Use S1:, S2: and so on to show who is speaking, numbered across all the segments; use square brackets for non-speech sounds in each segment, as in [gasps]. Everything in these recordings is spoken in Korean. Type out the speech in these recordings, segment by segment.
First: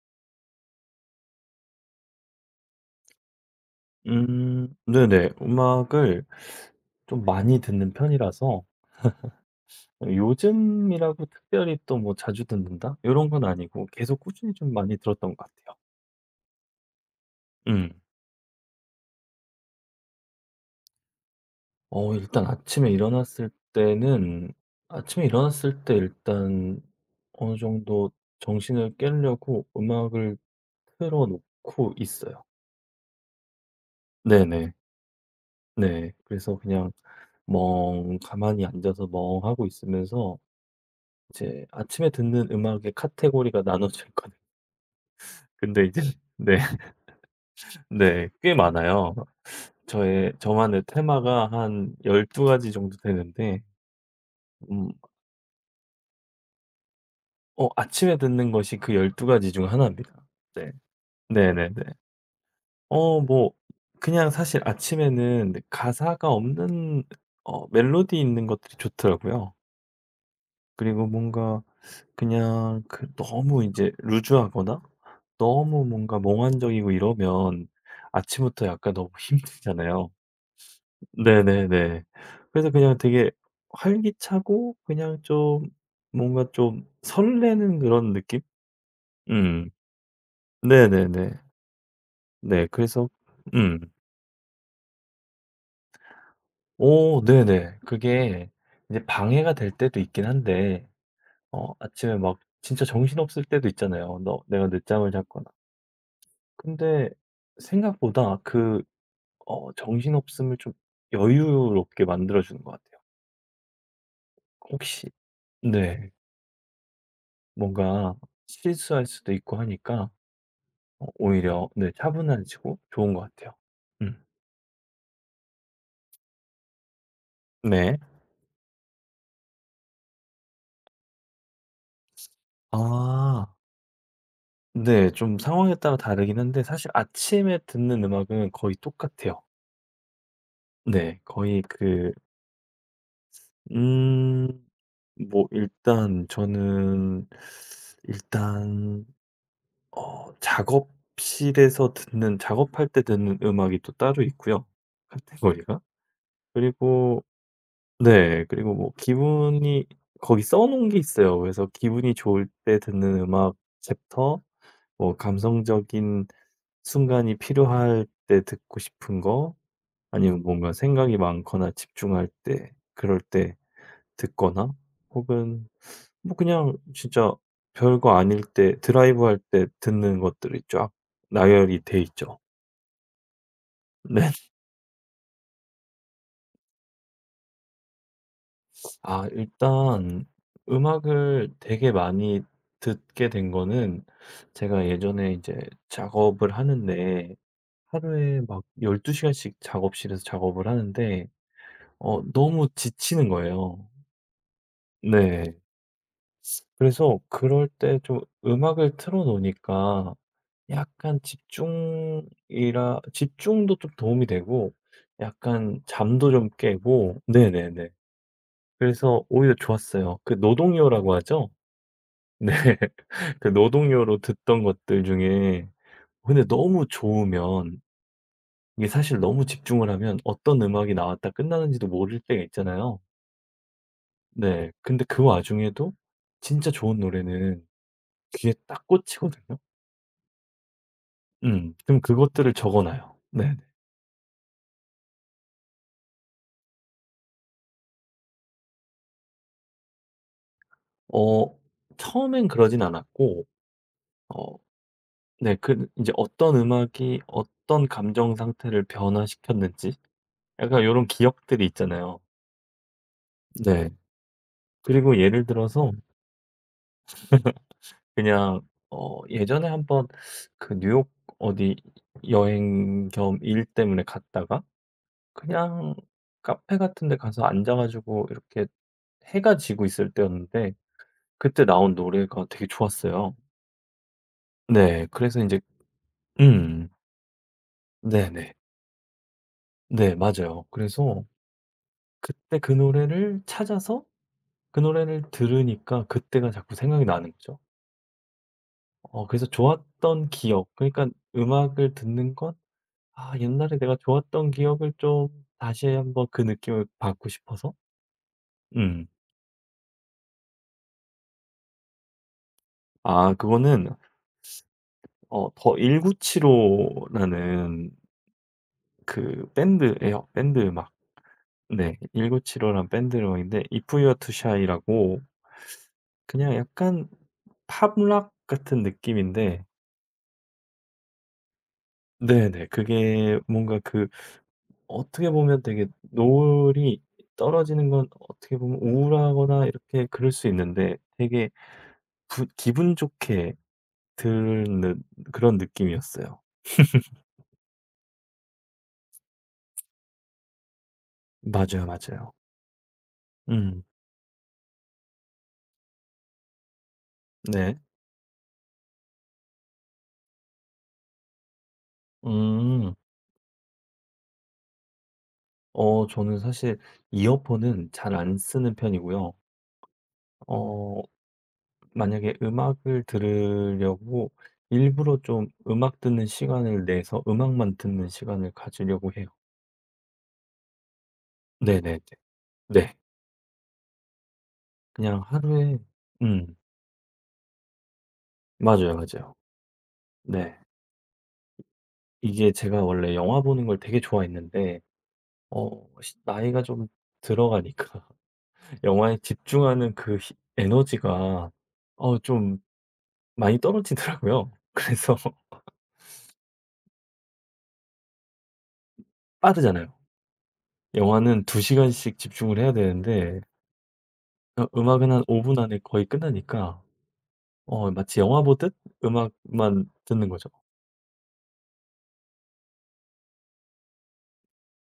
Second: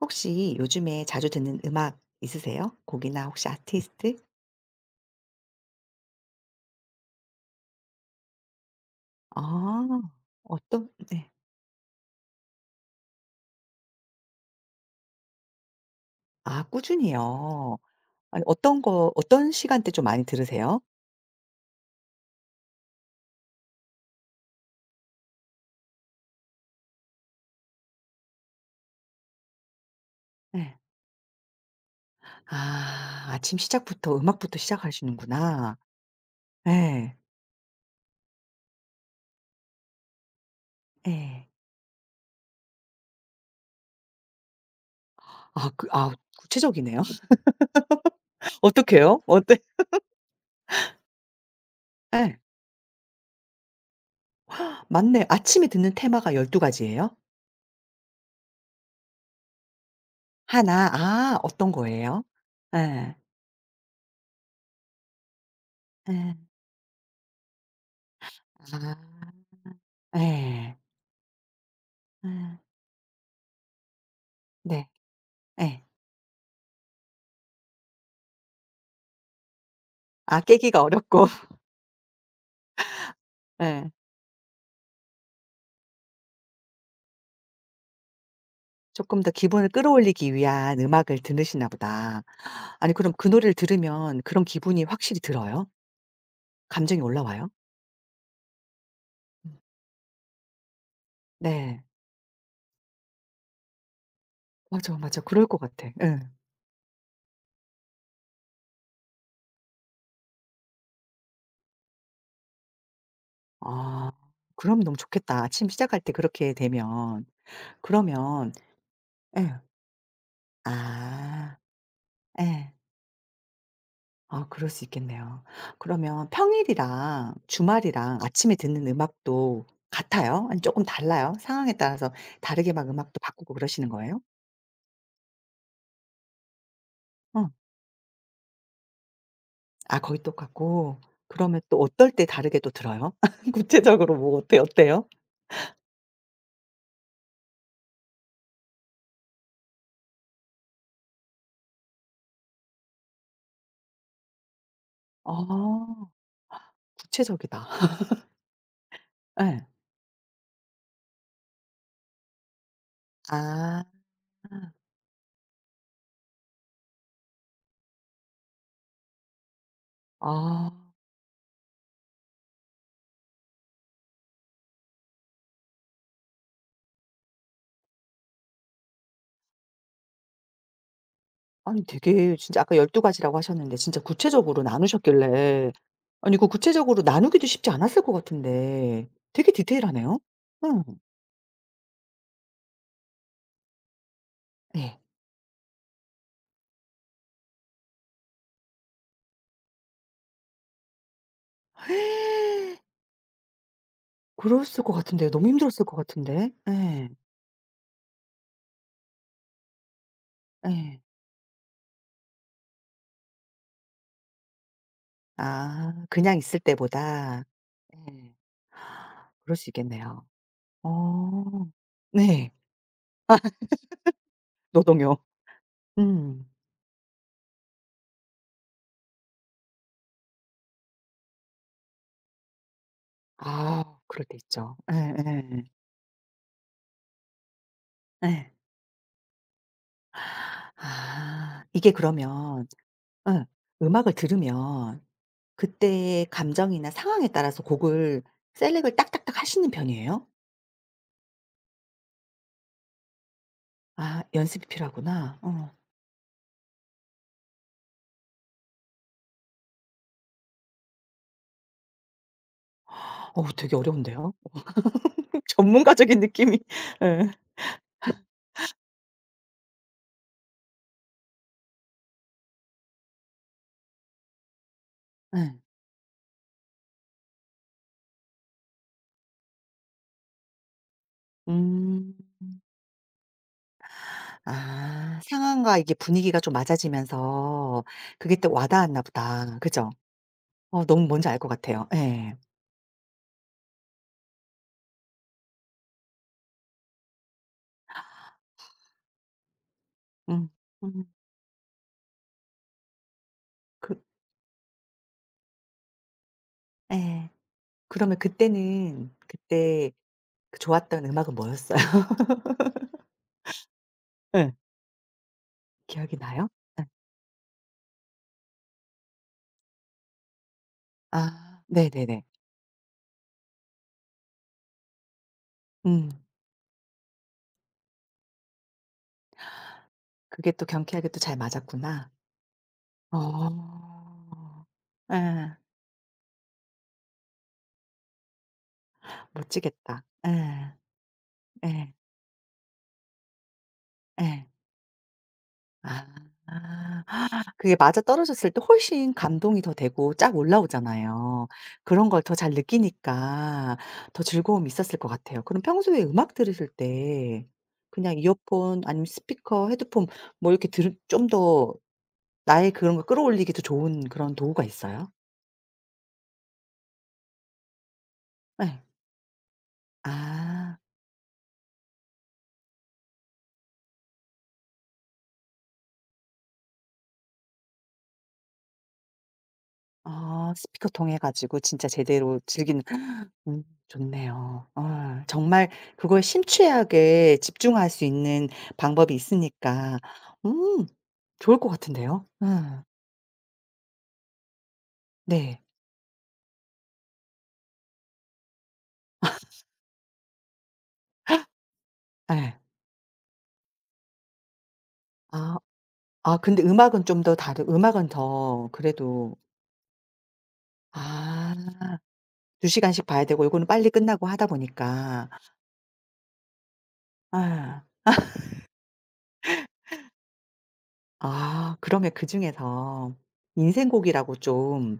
S1: 혹시 요즘에 자주 듣는 음악 있으세요? 곡이나 혹시 아티스트?
S2: 네네. 음악을 좀 많이 듣는 편이라서
S1: 아. 어떤
S2: 요즘이라고
S1: 네.
S2: 특별히 또 뭐 자주 듣는다 이런 건 아니고 계속 꾸준히 좀 많이 들었던 것 같아요.
S1: 아 꾸준히요.
S2: 음.
S1: 아니 어떤 거 어떤 시간대 좀 많이 들으세요?
S2: 일단 아침에 일어났을 때는 아침에 일어났을 때 일단 어느 정도 정신을 깨려고 음악을
S1: 네.
S2: 틀어 놓고 있어요.
S1: 아 아침 시작부터 음악부터
S2: 네네.
S1: 시작하시는구나.
S2: 네. 그래서 그냥
S1: 네.
S2: 멍 가만히 앉아서 멍하고 있으면서
S1: 네.
S2: 이제 아침에 듣는 음악의 카테고리가 나눠져 있거든요.
S1: 아
S2: 근데
S1: 그
S2: 이제
S1: 아
S2: [laughs] 네.
S1: 구체적이네요. [laughs]
S2: 네. 꽤 많아요.
S1: 어떡해요? 어때
S2: 저의 저만의 테마가 한
S1: 네.
S2: 12 가지 정도 되는데 음.
S1: 맞네. 아침에 듣는 테마가 12 가지예요?
S2: 아침에 듣는 것이 그 12 가지 중 하나입니다. 네.
S1: 하나. 아 어떤
S2: 네네네.
S1: 거예요? 네.
S2: 뭐 그냥 사실 아침에는 가사가
S1: 네.
S2: 없는 멜로디 있는 것들이
S1: 아.
S2: 좋더라고요.
S1: 네.
S2: 그리고 뭔가
S1: 네.
S2: 그냥 너무 이제 루즈하거나
S1: 네. 예.
S2: 너무 뭔가 몽환적이고 이러면 아침부터 약간 너무 [laughs] 힘들잖아요.
S1: 아 깨기가 어렵고 [laughs]
S2: 네네네. 그래서 그냥 되게
S1: 예.
S2: 활기차고 그냥 좀 뭔가 좀 설레는 그런 느낌?
S1: 금더 기분을
S2: 음.
S1: 끌어올리기 위한 음악을
S2: 네네네.
S1: 들으시나 보다.
S2: 네
S1: 아니
S2: 그래서
S1: 그럼 그 노래를
S2: 음.
S1: 들으면 그런 기분이 확실히 들어요? 감정이
S2: 오
S1: 올라와요?
S2: 네네. 그게 이제 방해가
S1: 음.
S2: 될 때도 있긴 한데
S1: 네.
S2: 아침에 막 진짜 정신없을 때도 있잖아요. 너 내가
S1: 맞아,
S2: 늦잠을
S1: 맞아.
S2: 잤거나.
S1: 그럴 것 같아. 예.
S2: 근데 생각보다 그 정신없음을 좀 여유롭게 만들어 주는 것 같아요.
S1: 아. 그럼 너무
S2: 혹시
S1: 좋겠다. 아침 시작할
S2: 네.
S1: 때 그렇게 되면.
S2: 뭔가
S1: 그러면
S2: 실수할 수도 있고
S1: 예.
S2: 하니까
S1: 아.
S2: 오히려 네
S1: 예.
S2: 차분해지고 좋은 것 같아요. 음.
S1: 아 그럴 수 있겠네요. 그러면 평일이랑
S2: 네.
S1: 주말이랑 아침에 듣는 음악도 같아요? 아니 조금 달라요? 상황에 따라서 다르게 막 음악도 바꾸고
S2: 아.
S1: 그러시는 거예요?
S2: 네. 좀 상황에 따라 다르긴 한데 사실
S1: 어.
S2: 아침에 듣는 음악은 거의 똑같아요.
S1: 아 거의 똑같고.
S2: 네.
S1: 그러면
S2: 거의
S1: 또 어떨
S2: 그
S1: 때 다르게 또 들어요? [laughs] 구체적으로
S2: 음
S1: 어때 어때요?
S2: 뭐 일단 저는 일단 작업실에서 듣는 작업할 때 듣는 음악이 또 따로 있고요, 카테고리가.
S1: 아
S2: 그리고
S1: 구체적이다. [laughs]
S2: 네. 그리고 뭐
S1: 예.
S2: 기분이 거기 써 놓은 게 있어요. 그래서 기분이 좋을 때 듣는 음악
S1: 아.
S2: 챕터, 뭐 감성적인 순간이 필요할 때 듣고 싶은 거, 아니면
S1: 아.
S2: 뭔가 생각이 많거나 집중할 때 그럴 때 듣거나 혹은 뭐 그냥 진짜 별거 아닐 때 드라이브할 때 듣는 것들이 쫙 나열이
S1: 아니
S2: 돼
S1: 되게
S2: 있죠.
S1: 진짜 아까 12 가지라고 하셨는데 진짜
S2: 네. [laughs]
S1: 구체적으로 나누셨길래 아니 그 구체적으로 나누기도 쉽지 않았을 것 같은데
S2: 아
S1: 되게 디테일하네요.
S2: 일단
S1: 예.
S2: 음악을 되게 많이 듣게 된 거는 제가
S1: 네.
S2: 예전에 이제 작업을 하는데 하루에 막 12 시간씩 작업실에서 작업을 하는데 너무
S1: [laughs]
S2: 지치는 거예요.
S1: 그랬을 것 같은데요. 너무
S2: 네.
S1: 힘들었을 것 같은데. 예.
S2: 그래서 그럴 때 좀 음악을 틀어 놓으니까
S1: 예.
S2: 약간 집중이라 집중도 좀 도움이 되고 약간
S1: 아
S2: 잠도
S1: 그냥
S2: 좀
S1: 있을
S2: 깨고
S1: 때보다.
S2: 네네네.
S1: 예.
S2: 그래서 오히려
S1: 그럴 수
S2: 좋았어요.
S1: 있겠네요.
S2: 그 노동요라고
S1: 어.
S2: 하죠?
S1: 네.
S2: 네. [laughs] 그 노동요로 듣던 것들
S1: 노동요.
S2: 중에 근데
S1: 음.
S2: 너무 좋으면 이게 사실 너무 집중을 하면 어떤 음악이 나왔다 끝나는지도 모를 때가 있잖아요.
S1: 아 그럴 때
S2: 네.
S1: 있죠.
S2: 근데
S1: 예예.
S2: 그
S1: 예.
S2: 와중에도 진짜 좋은 노래는
S1: 예.
S2: 귀에 딱 꽂히거든요.
S1: 아
S2: 음.
S1: 이게
S2: 그럼 그것들을
S1: 그러면
S2: 적어 놔요.
S1: 응,
S2: 네
S1: 음악을 들으면 그때의 감정이나 상황에 따라서 곡을 셀렉을 딱딱딱 하시는 편이에요?
S2: 어 처음엔 그러진 않았고
S1: 아
S2: 어
S1: 연습이 필요하구나.
S2: 네
S1: 어.
S2: 그 이제 어떤 음악이 어떤 감정 상태를 변화시켰는지 약간 이런 기억들이 있잖아요.
S1: 어우 되게
S2: 네.
S1: 어려운데요?
S2: 그리고 예를 들어서
S1: 전문가적인 느낌이 예.
S2: 그냥 예전에 한번 그 뉴욕 어디 여행 겸 일 때문에 갔다가
S1: 예.
S2: 그냥 카페 같은 데 가서 앉아 가지고 이렇게 해가 지고 있을 때였는데 그때 나온
S1: 음.
S2: 노래가 되게 좋았어요. 네.
S1: 아
S2: 그래서 이제
S1: 상황과 이게 분위기가 좀
S2: 음.
S1: 맞아지면서 그게 또
S2: 네네.
S1: 와닿았나 보다. 그죠?
S2: 네 맞아요.
S1: 어 너무
S2: 그래서
S1: 뭔지 알 것 같아요. 예.
S2: 그때 그 노래를 찾아서 그 노래를 들으니까 그때가 자꾸 생각이 나는 거죠. 그래서 좋았던
S1: 음.
S2: 기억
S1: 음.
S2: 그러니까 음악을 듣는 건 아 옛날에 내가
S1: 그
S2: 좋았던 기억을 좀 다시 한번 그 느낌을
S1: 예.
S2: 받고 싶어서.
S1: 그러면
S2: 음.
S1: 그때는 그때 그 좋았던 음악은 뭐였어요? [laughs]
S2: 아 그거는
S1: 예.
S2: 더
S1: 기억이 나요? 예.
S2: 1975 라는 그 밴드예요. 밴드 음악.
S1: 아
S2: 네.
S1: 네네네.
S2: 1975 라는 밴드 음악인데 If You're To Shy라고
S1: 음.
S2: 그냥 약간 팝락 같은 느낌인데
S1: 그게 또 경쾌하게 또 잘 맞았구나.
S2: 네네. 그게 뭔가 그
S1: 어.
S2: 어떻게
S1: 예.
S2: 보면 되게 노을이 떨어지는 건 어떻게 보면 우울하거나
S1: 멋지겠다.
S2: 이렇게 그럴 수
S1: 예.
S2: 있는데 되게
S1: 예.
S2: 부 기분 좋게
S1: 예.
S2: 듣는 그런 느낌이었어요.
S1: 아. 그게 맞아떨어졌을 때 훨씬 감동이 더 되고 쫙 올라오잖아요.
S2: 맞아요,
S1: 그런 걸
S2: 맞아요.
S1: 더 잘 느끼니까
S2: 음.
S1: 더 즐거움이 있었을 것 같아요. 그럼 평소에 음악 들으실 때
S2: 네.
S1: 그냥 이어폰 아니면 스피커, 헤드폰 뭐 이렇게 들좀더 나의
S2: 음.
S1: 그런 걸 끌어올리기도 좋은 그런 도구가 있어요?
S2: 저는 사실 이어폰은 잘 안 쓰는
S1: 예.
S2: 편이고요.
S1: 아.
S2: 어 만약에 음악을 들으려고 일부러 좀 음악 듣는 시간을 내서 음악만 듣는 시간을 가지려고 해요.
S1: 아 스피커 통해 가지고 진짜
S2: 네네네.
S1: 제대로 즐기는
S2: 네.
S1: [gasps] 좋네요.
S2: 그냥
S1: 아 정말
S2: 하루에
S1: 그걸
S2: 음.
S1: 심취하게 집중할 수 있는
S2: 맞아요,
S1: 방법이
S2: 맞아요.
S1: 있으니까
S2: 네.
S1: 음 좋을 것 같은데요.
S2: 이게 제가 원래 영화 보는 걸 되게 좋아했는데
S1: 네.
S2: 어 시 나이가 좀 들어가니까 [laughs] 영화에 집중하는 그 에너지가
S1: 예.
S2: 좀 많이 떨어지더라고요. 그래서
S1: 아
S2: [laughs]
S1: 아 근데 음악은 좀 더 다르 음악은 더 그래도
S2: 빠르잖아요. 영화는 2
S1: 아
S2: 시간씩 집중을
S1: 두
S2: 해야
S1: 시간씩 봐야
S2: 되는데
S1: 되고 요거는 빨리 끝나고 하다
S2: 음악은 한
S1: 보니까.
S2: 5분 안에 거의 끝나니까
S1: 예.
S2: 마치 영화 보듯 음악만 듣는 거죠.
S1: 아 그러면 그중에서 인생곡이라고 좀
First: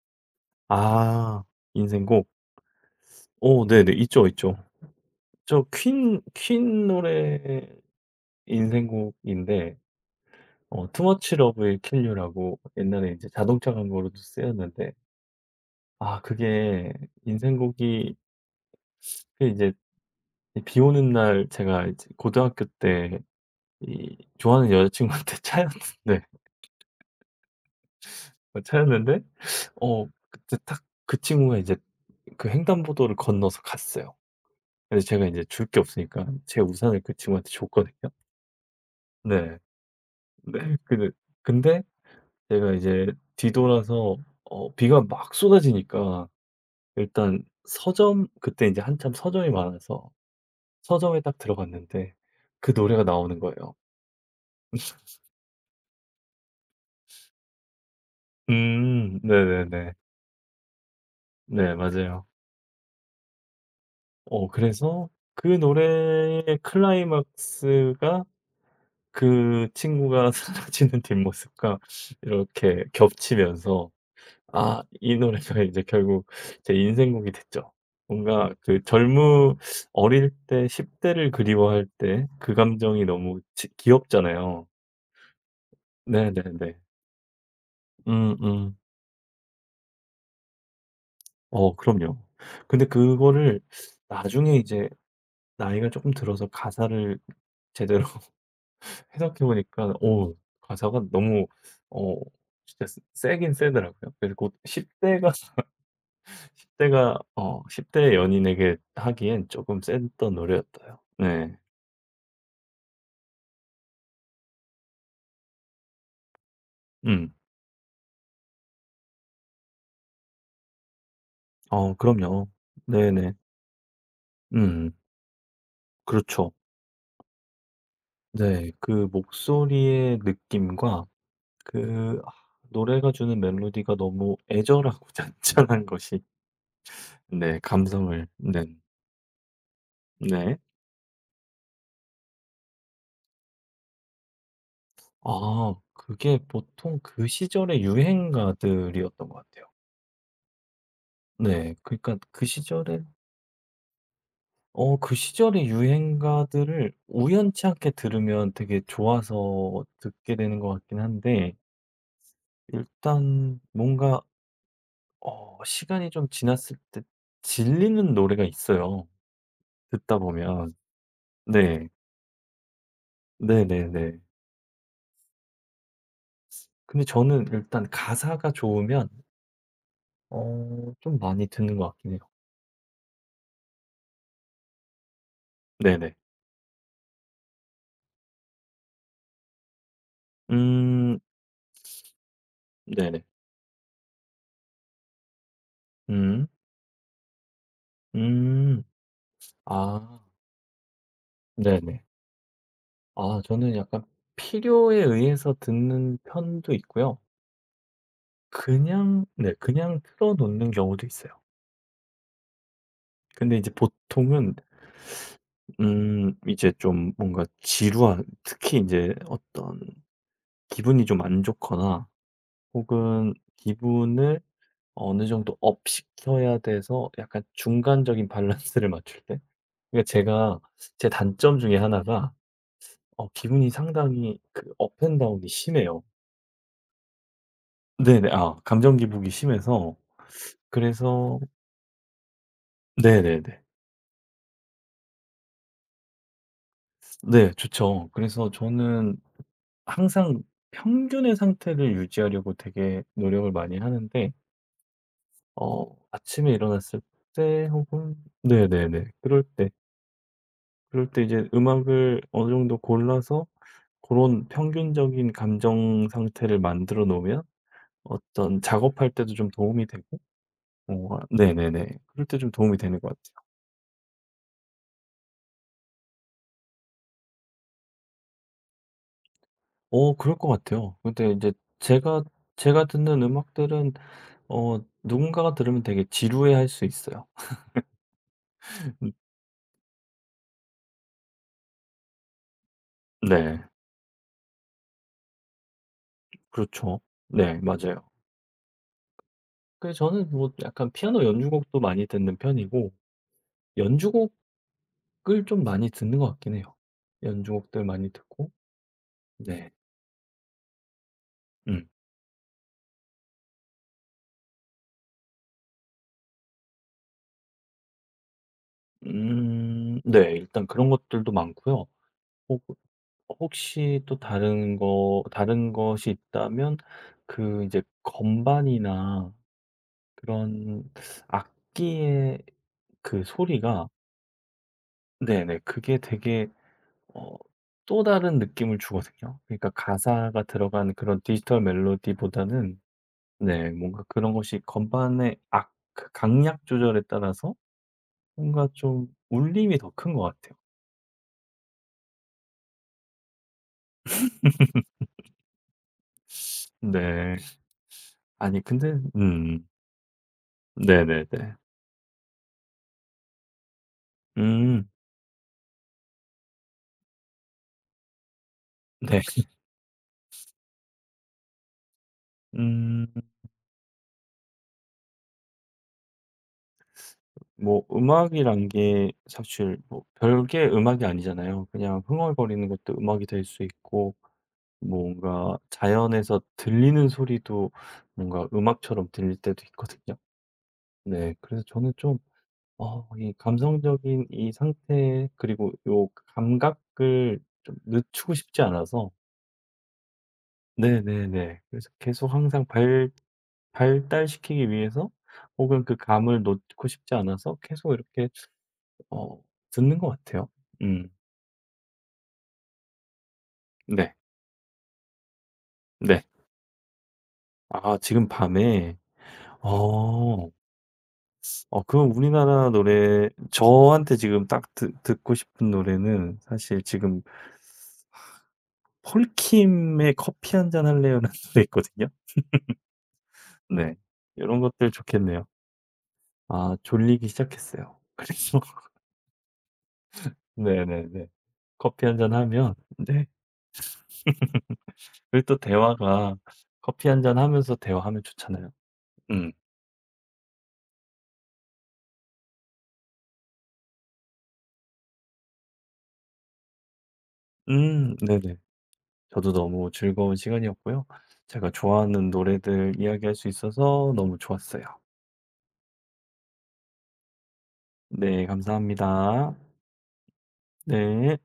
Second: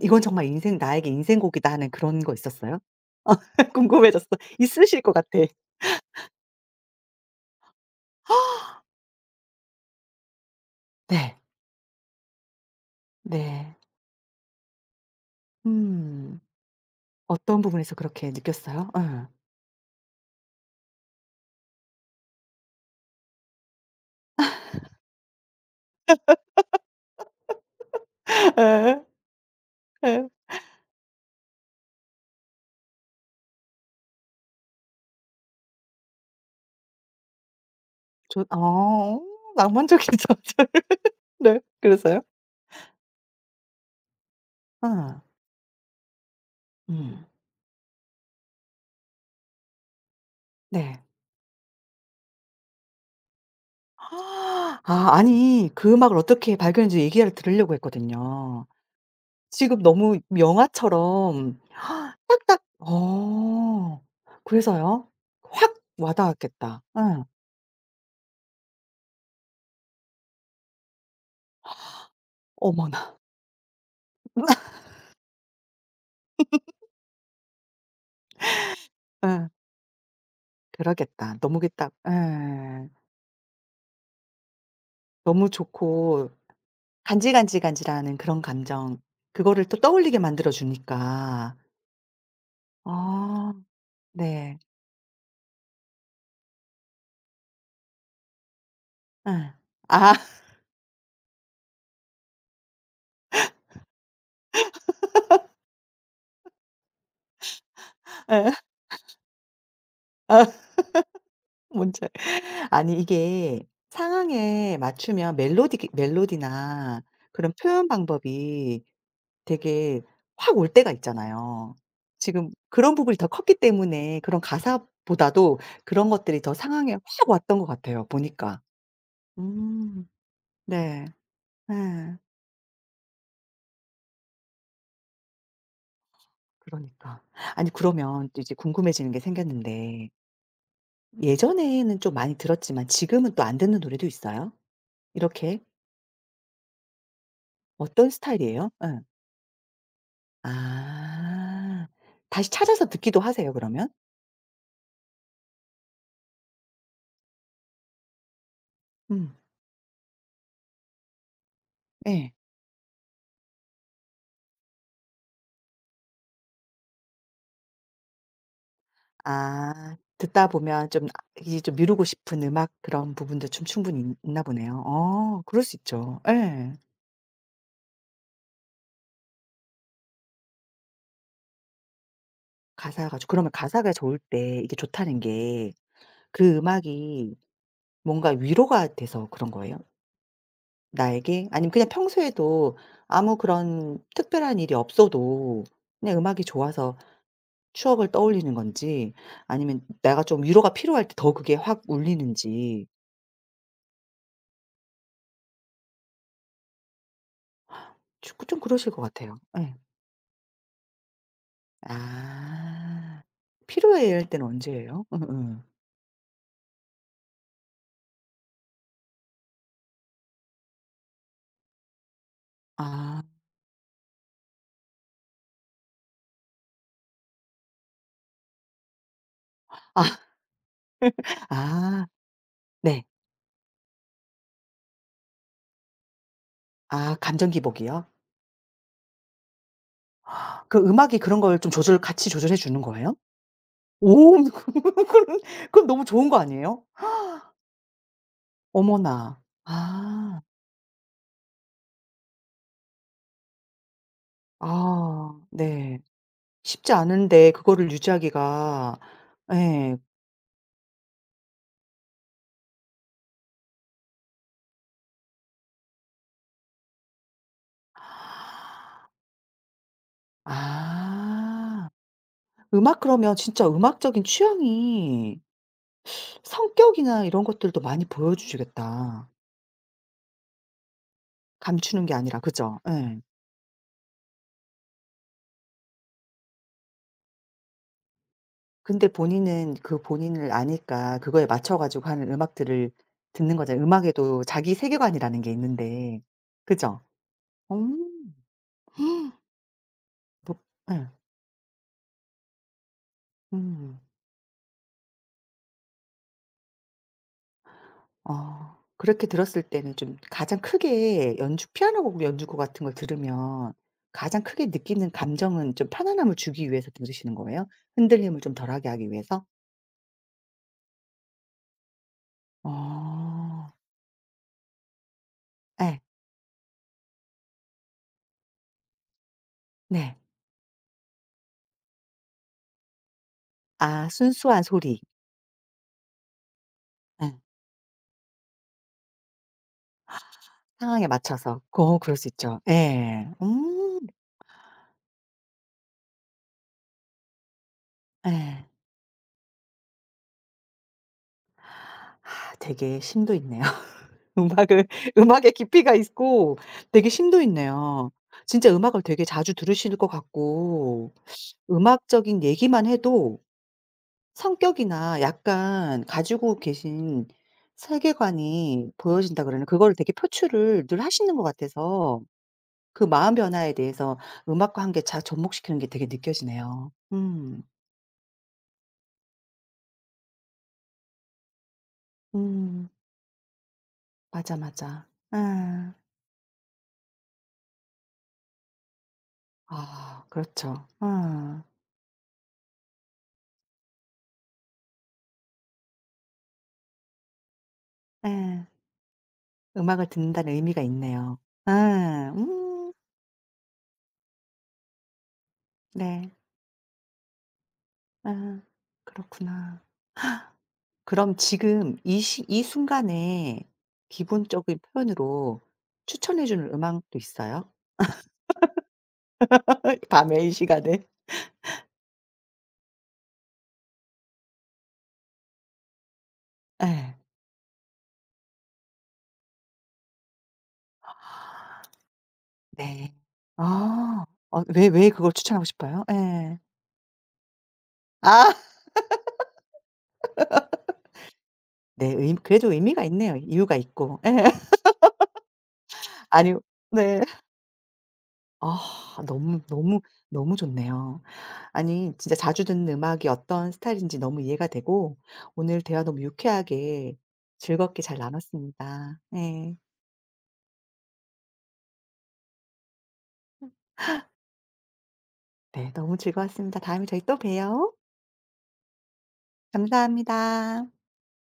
S1: '이건 정말 인생 나에게
S2: 아
S1: 인생곡이다.' 하는 그런
S2: 인생곡.
S1: 거 있었어요? [laughs]
S2: 네네. 있죠,
S1: 궁금해졌어.
S2: 있죠.
S1: 있으실 것 같아.
S2: 저 퀸 노래
S1: [gasps]
S2: 인생곡인데 Too Much
S1: 네.
S2: Love Will Kill You라고 옛날에 이제 자동차
S1: 네.
S2: 광고로도 쓰였는데 아
S1: 음.
S2: 그게
S1: 어떤 부분에서
S2: 인생곡이
S1: 그렇게 느꼈어요? 응.
S2: 그 이제 비 오는 날 제가 이제 고등학교 때 이 좋아하는 여자친구한테 [laughs] 차였는데
S1: [laughs]
S2: 어
S1: 에,
S2: 차였는데 어
S1: 에.
S2: 그때 딱 그 친구가 이제 그 횡단보도를 건너서 갔어요. 근데 제가 이제 줄 게 없으니까 제 우산을 그 친구한테 줬거든요.
S1: 저 어
S2: 네.
S1: 낭만적이죠.
S2: 네. 근데
S1: [laughs] 네.
S2: 근데
S1: 그래서요?
S2: 제가 이제 뒤돌아서 비가
S1: 응.
S2: 막 쏟아지니까
S1: 음.
S2: 일단 서점 그때 이제 한참 서점이 많아서
S1: 네.
S2: 서점에 딱 들어갔는데 그 노래가 나오는 거예요.
S1: [gasps] 아 아니 그 음악을 어떻게 발견했는지 얘기를 들으려고 했거든요.
S2: 음.
S1: 지금
S2: 네네네.
S1: 너무 영화처럼
S2: 네 맞아요.
S1: 딱딱 어. 그래서요?
S2: 그래서 그
S1: 확 와
S2: 노래의
S1: 닿았겠다. 예.
S2: 클라이막스가 그 친구가 [laughs] 사라지는 뒷모습과 이렇게
S1: 어머나.
S2: 겹치면서
S1: [laughs]
S2: 아 이 노래가 이제 결국 제 인생곡이 됐죠. 뭔가 그
S1: 예.
S2: 젊음 어릴 때 10 대를
S1: 그러겠다. 너무
S2: 그리워할
S1: 겠다
S2: 때 그
S1: 예.
S2: 감정이 너무 지 귀엽잖아요.
S1: 너무 좋고
S2: 네네네.
S1: 간질간질간질하는 그런
S2: 음음.
S1: 감정 그거를 또 떠올리게 만들어 주니까.
S2: 그럼요. 근데
S1: 아
S2: 그거를 나중에
S1: 네.
S2: 이제 나이가 조금 들어서 가사를 제대로 해석해
S1: 예.
S2: 보니까
S1: 아
S2: 오 가사가 너무 어 진짜 세긴 세더라고요. 그리고 10 대가 [laughs] 10 대가 십대
S1: 예.
S2: 연인에게 하기엔 조금 셌던
S1: 아
S2: 노래였어요. 네.
S1: 뭔지 알아 아니 이게 상황에 맞추면 멜로디 멜로디나
S2: 음.
S1: 그런 표현 방법이 되게 확 올 때가 있잖아요.
S2: 그럼요.
S1: 지금 그런 부분이 더
S2: 네네.
S1: 컸기 때문에 그런
S2: 음.
S1: 가사보다도 그런 것들이
S2: 그렇죠.
S1: 더 상황에 확 왔던 것 같아요 보니까.
S2: 네. 그
S1: 음.
S2: 목소리의
S1: 네.
S2: 느낌과
S1: 예.
S2: 그 아 노래가 주는 멜로디가 너무 애절하고 [laughs] 잔잔한 것이
S1: 그러니까.
S2: 네
S1: 아니
S2: 감성을
S1: 그러면 또 이제
S2: 낸
S1: 궁금해지는 게 생겼는데
S2: 네.
S1: 예전에는 좀 많이 들었지만 지금은 또 안 듣는 노래도 있어요? 이렇게?
S2: 아 그게 보통 그 시절의
S1: 어떤 스타일이에요? 예.
S2: 유행가들이었던 것 같아요. 네.
S1: 아.
S2: 그러니까 그
S1: 다시 찾아서
S2: 시절에
S1: 듣기도 하세요 그러면?
S2: 어 그 시절의 유행가들을 우연치 않게 들으면 되게
S1: 음.
S2: 좋아서 듣게 되는 것 같긴 한데
S1: 예.
S2: 일단 뭔가 시간이 좀 지났을 때 질리는 노래가 있어요,
S1: 아
S2: 듣다
S1: 듣다
S2: 보면.
S1: 보면 좀 아 이제 좀
S2: 네.
S1: 미루고 싶은 음악 그런 부분도 좀 충분히 있
S2: 네네네.
S1: 있나 보네요. 어 그럴 수 있죠. 예.
S2: 근데 저는 일단 가사가 좋으면 좀 많이 듣는 것 같긴 해요.
S1: 가사가 좋 그러면 가사가 좋을 때 이게 좋다는 게
S2: 네네.
S1: 그 음악이 뭔가 위로가 돼서 그런 거예요?
S2: 음
S1: 나에게? 아니면 그냥 평소에도
S2: 네네.
S1: 아무 그런 특별한 일이 없어도 그냥 음악이
S2: 음.
S1: 좋아서 추억을 떠올리는
S2: 음.
S1: 건지 아니면
S2: 아
S1: 내가 좀 위로가 필요할 때 더 그게 확
S2: 네네.
S1: 울리는지
S2: 아 저는 약간 필요에 의해서 듣는 편도 있고요.
S1: 좀 좀 그러실 것
S2: 그냥
S1: 같아요.
S2: 네
S1: 예.
S2: 그냥 틀어 놓는 경우도 있어요.
S1: 아.
S2: 근데 이제
S1: 필요해 이럴 땐
S2: 보통은
S1: 언제예요? 음음.
S2: 이제 좀 뭔가 지루한 특히 이제 어떤 기분이 좀 안 좋거나
S1: 아.
S2: 혹은 기분을 어느 정도 업 시켜야 돼서 약간 중간적인 [laughs] 밸런스를 맞출 때 그러니까
S1: 아
S2: 제가 제 단점 중에
S1: 아
S2: 하나가
S1: 네.
S2: 기분이 상당히 그 업앤 다운이 심해요.
S1: 아 감정 기복이요?
S2: 네네. 아 감정 기복이 심해서
S1: 그 음악이
S2: 그래서
S1: 그런 걸 좀 조절 같이 조절해 주는 거예요?
S2: 네네네.
S1: 오 [laughs] 그럼 그럼 너무 좋은 거 아니에요?
S2: 네 좋죠. 그래서 저는
S1: 어머나. 아.
S2: 항상 평균의 상태를 유지하려고 되게 노력을 많이 하는데
S1: 아
S2: 어
S1: 네.
S2: 아침에
S1: 쉽지
S2: 일어났을
S1: 않은데
S2: 때
S1: 그거를
S2: 혹은
S1: 유지하기가
S2: 네네네. 그럴 때
S1: 예.
S2: 그럴 때 이제 음악을 어느 정도 골라서 그런 평균적인 감정 상태를 만들어 놓으면 어떤 작업할 때도 좀 도움이 되고 뭔가 네네네.
S1: 아.
S2: 그럴 때 좀 도움이 되는
S1: 음악
S2: 것
S1: 그러면
S2: 같아요.
S1: 진짜 음악적인 취향이 성격이나 이런 것들도 많이 보여주시겠다.
S2: 그럴 것 같아요. 근데 이제
S1: 감추는 게
S2: 제가
S1: 아니라 그죠?
S2: 제가
S1: 예.
S2: 듣는 음악들은 어 누군가가 들으면 되게 지루해할 수 있어요.
S1: 근데
S2: 음
S1: 본인은 그 본인을 아니까 그거에 맞춰 가지고 하는 음악들을 듣는
S2: 네.
S1: 거잖아요. 음악에도 자기 세계관이라는 게 있는데.
S2: 그렇죠.
S1: 그죠?
S2: 네. 맞아요.
S1: 음. [gasps]
S2: 그래서 저는 뭐
S1: 뭐
S2: 약간
S1: 예.
S2: 피아노 연주곡도 많이 듣는 편이고
S1: 음.
S2: 연주곡을 좀 많이 듣는 것 같긴 해요. 연주곡들 많이 듣고
S1: 아. 그렇게 들었을
S2: 네.
S1: 때는 좀 가장 크게 연주
S2: 음.
S1: 피아노 곡 연주곡 같은 걸 들으면 가장 크게 느끼는 감정은 좀 편안함을 주기 위해서 들으시는 거예요? 흔들림을 좀 덜하게 하기 위해서?
S2: 네. 일단 그런 것들도 많고요. 어
S1: 어.
S2: 혹시 또 다른 거 다른
S1: 예.
S2: 것이 있다면 그 이제 건반이나
S1: 네.
S2: 그런 악기의 그 소리가
S1: 아 순수한 소리.
S2: 네네. 그게 되게
S1: 예.
S2: 어 또 다른 느낌을 주거든요. 그러니까 가사가 들어간
S1: 상황에
S2: 그런
S1: 맞춰서.
S2: 디지털
S1: 고 그럴 수 있죠.
S2: 멜로디보다는
S1: 예.
S2: 네 뭔가 그런 것이 건반의 악 그 강약 조절에 따라서
S1: 예.
S2: 뭔가 좀 울림이 더 큰 것 같아요.
S1: 아 되게 심도 있네요. [laughs] 음악을 음악에 깊이가 있고 되게
S2: 네.
S1: 심도 있네요.
S2: 아니
S1: 진짜
S2: 근데
S1: 음악을 되게 자주 들으시는 것 같고
S2: 네네네.
S1: 음악적인 얘기만 해도
S2: 음.
S1: 성격이나 약간 가지고 계신 세계관이
S2: 네.
S1: 보여진다 그러나 그거를 되게 표출을 늘 하시는 것 같아서 그
S2: 음.
S1: 마음 변화에 대해서 음악과 함께 잘 접목시키는 게 되게 느껴지네요. 음.
S2: 뭐 음악이란 게 사실 뭐 별게 음악이 아니잖아요. 그냥 흥얼거리는
S1: 음.
S2: 것도 음악이 될 수 있고
S1: 맞아, 맞아. 예.
S2: 뭔가
S1: 아
S2: 자연에서 들리는 소리도 뭔가 음악처럼 들릴 때도 있거든요.
S1: 아 그렇죠.
S2: 네.
S1: 아,
S2: 그래서 저는 좀 이 감성적인 이 상태 그리고 요 감각을 좀 늦추고 싶지
S1: 예.
S2: 않아서
S1: 음악을 듣는다는 의미가 있네요.
S2: 네네네. 그래서 계속
S1: 아.
S2: 항상
S1: 음.
S2: 발 발달시키기 위해서 혹은 그
S1: 네.
S2: 감을 놓고 싶지 않아서 계속 이렇게
S1: 아.
S2: 어
S1: 그렇구나.
S2: 듣는 것 같아요. 음.
S1: 그럼 지금 이 시 이 순간에
S2: 네.
S1: 기본적인 표현으로
S2: 네.
S1: 추천해 주는 음악도 있어요?
S2: 아 지금 밤에
S1: 밤에
S2: 어.
S1: 이 시간에?
S2: 그럼 우리나라 노래 저한테 지금 딱 듣 듣고 싶은 노래는 사실
S1: 예.
S2: 지금 폴킴의 "커피 한잔 할래요."라는 [laughs] 노래 있거든요.
S1: 네.
S2: 네.
S1: 아.
S2: 이런
S1: 어 왜
S2: 것들
S1: 왜 그걸
S2: 좋겠네요.
S1: 추천하고 싶어요? 예.
S2: 아 졸리기 시작했어요.
S1: 아
S2: 그래서 [laughs] 네네네. 커피
S1: 네.
S2: 한잔
S1: 의 그래도
S2: 하면
S1: 의미가
S2: 네.
S1: 있네요. 이유가 있고. [laughs] 예.
S2: 그리고 또 대화가
S1: 아니
S2: 커피
S1: 네.
S2: 한잔 하면서 대화하면 좋잖아요.
S1: 아
S2: 음.
S1: 너무, 너무, 너무 좋네요. 아니 진짜 자주 듣는 음악이 어떤 스타일인지 너무 이해가 되고 오늘 대화 너무 유쾌하게 즐겁게 잘
S2: 네네.
S1: 나눴습니다.
S2: 저도
S1: 예.
S2: 너무 즐거운 시간이었고요. 제가 좋아하는 노래들 이야기할 수 있어서 너무 좋았어요.
S1: 네. 너무 즐거웠습니다. 다음에 저희 또 봬요.
S2: 네, 감사합니다.
S1: 감사합니다.
S2: 네.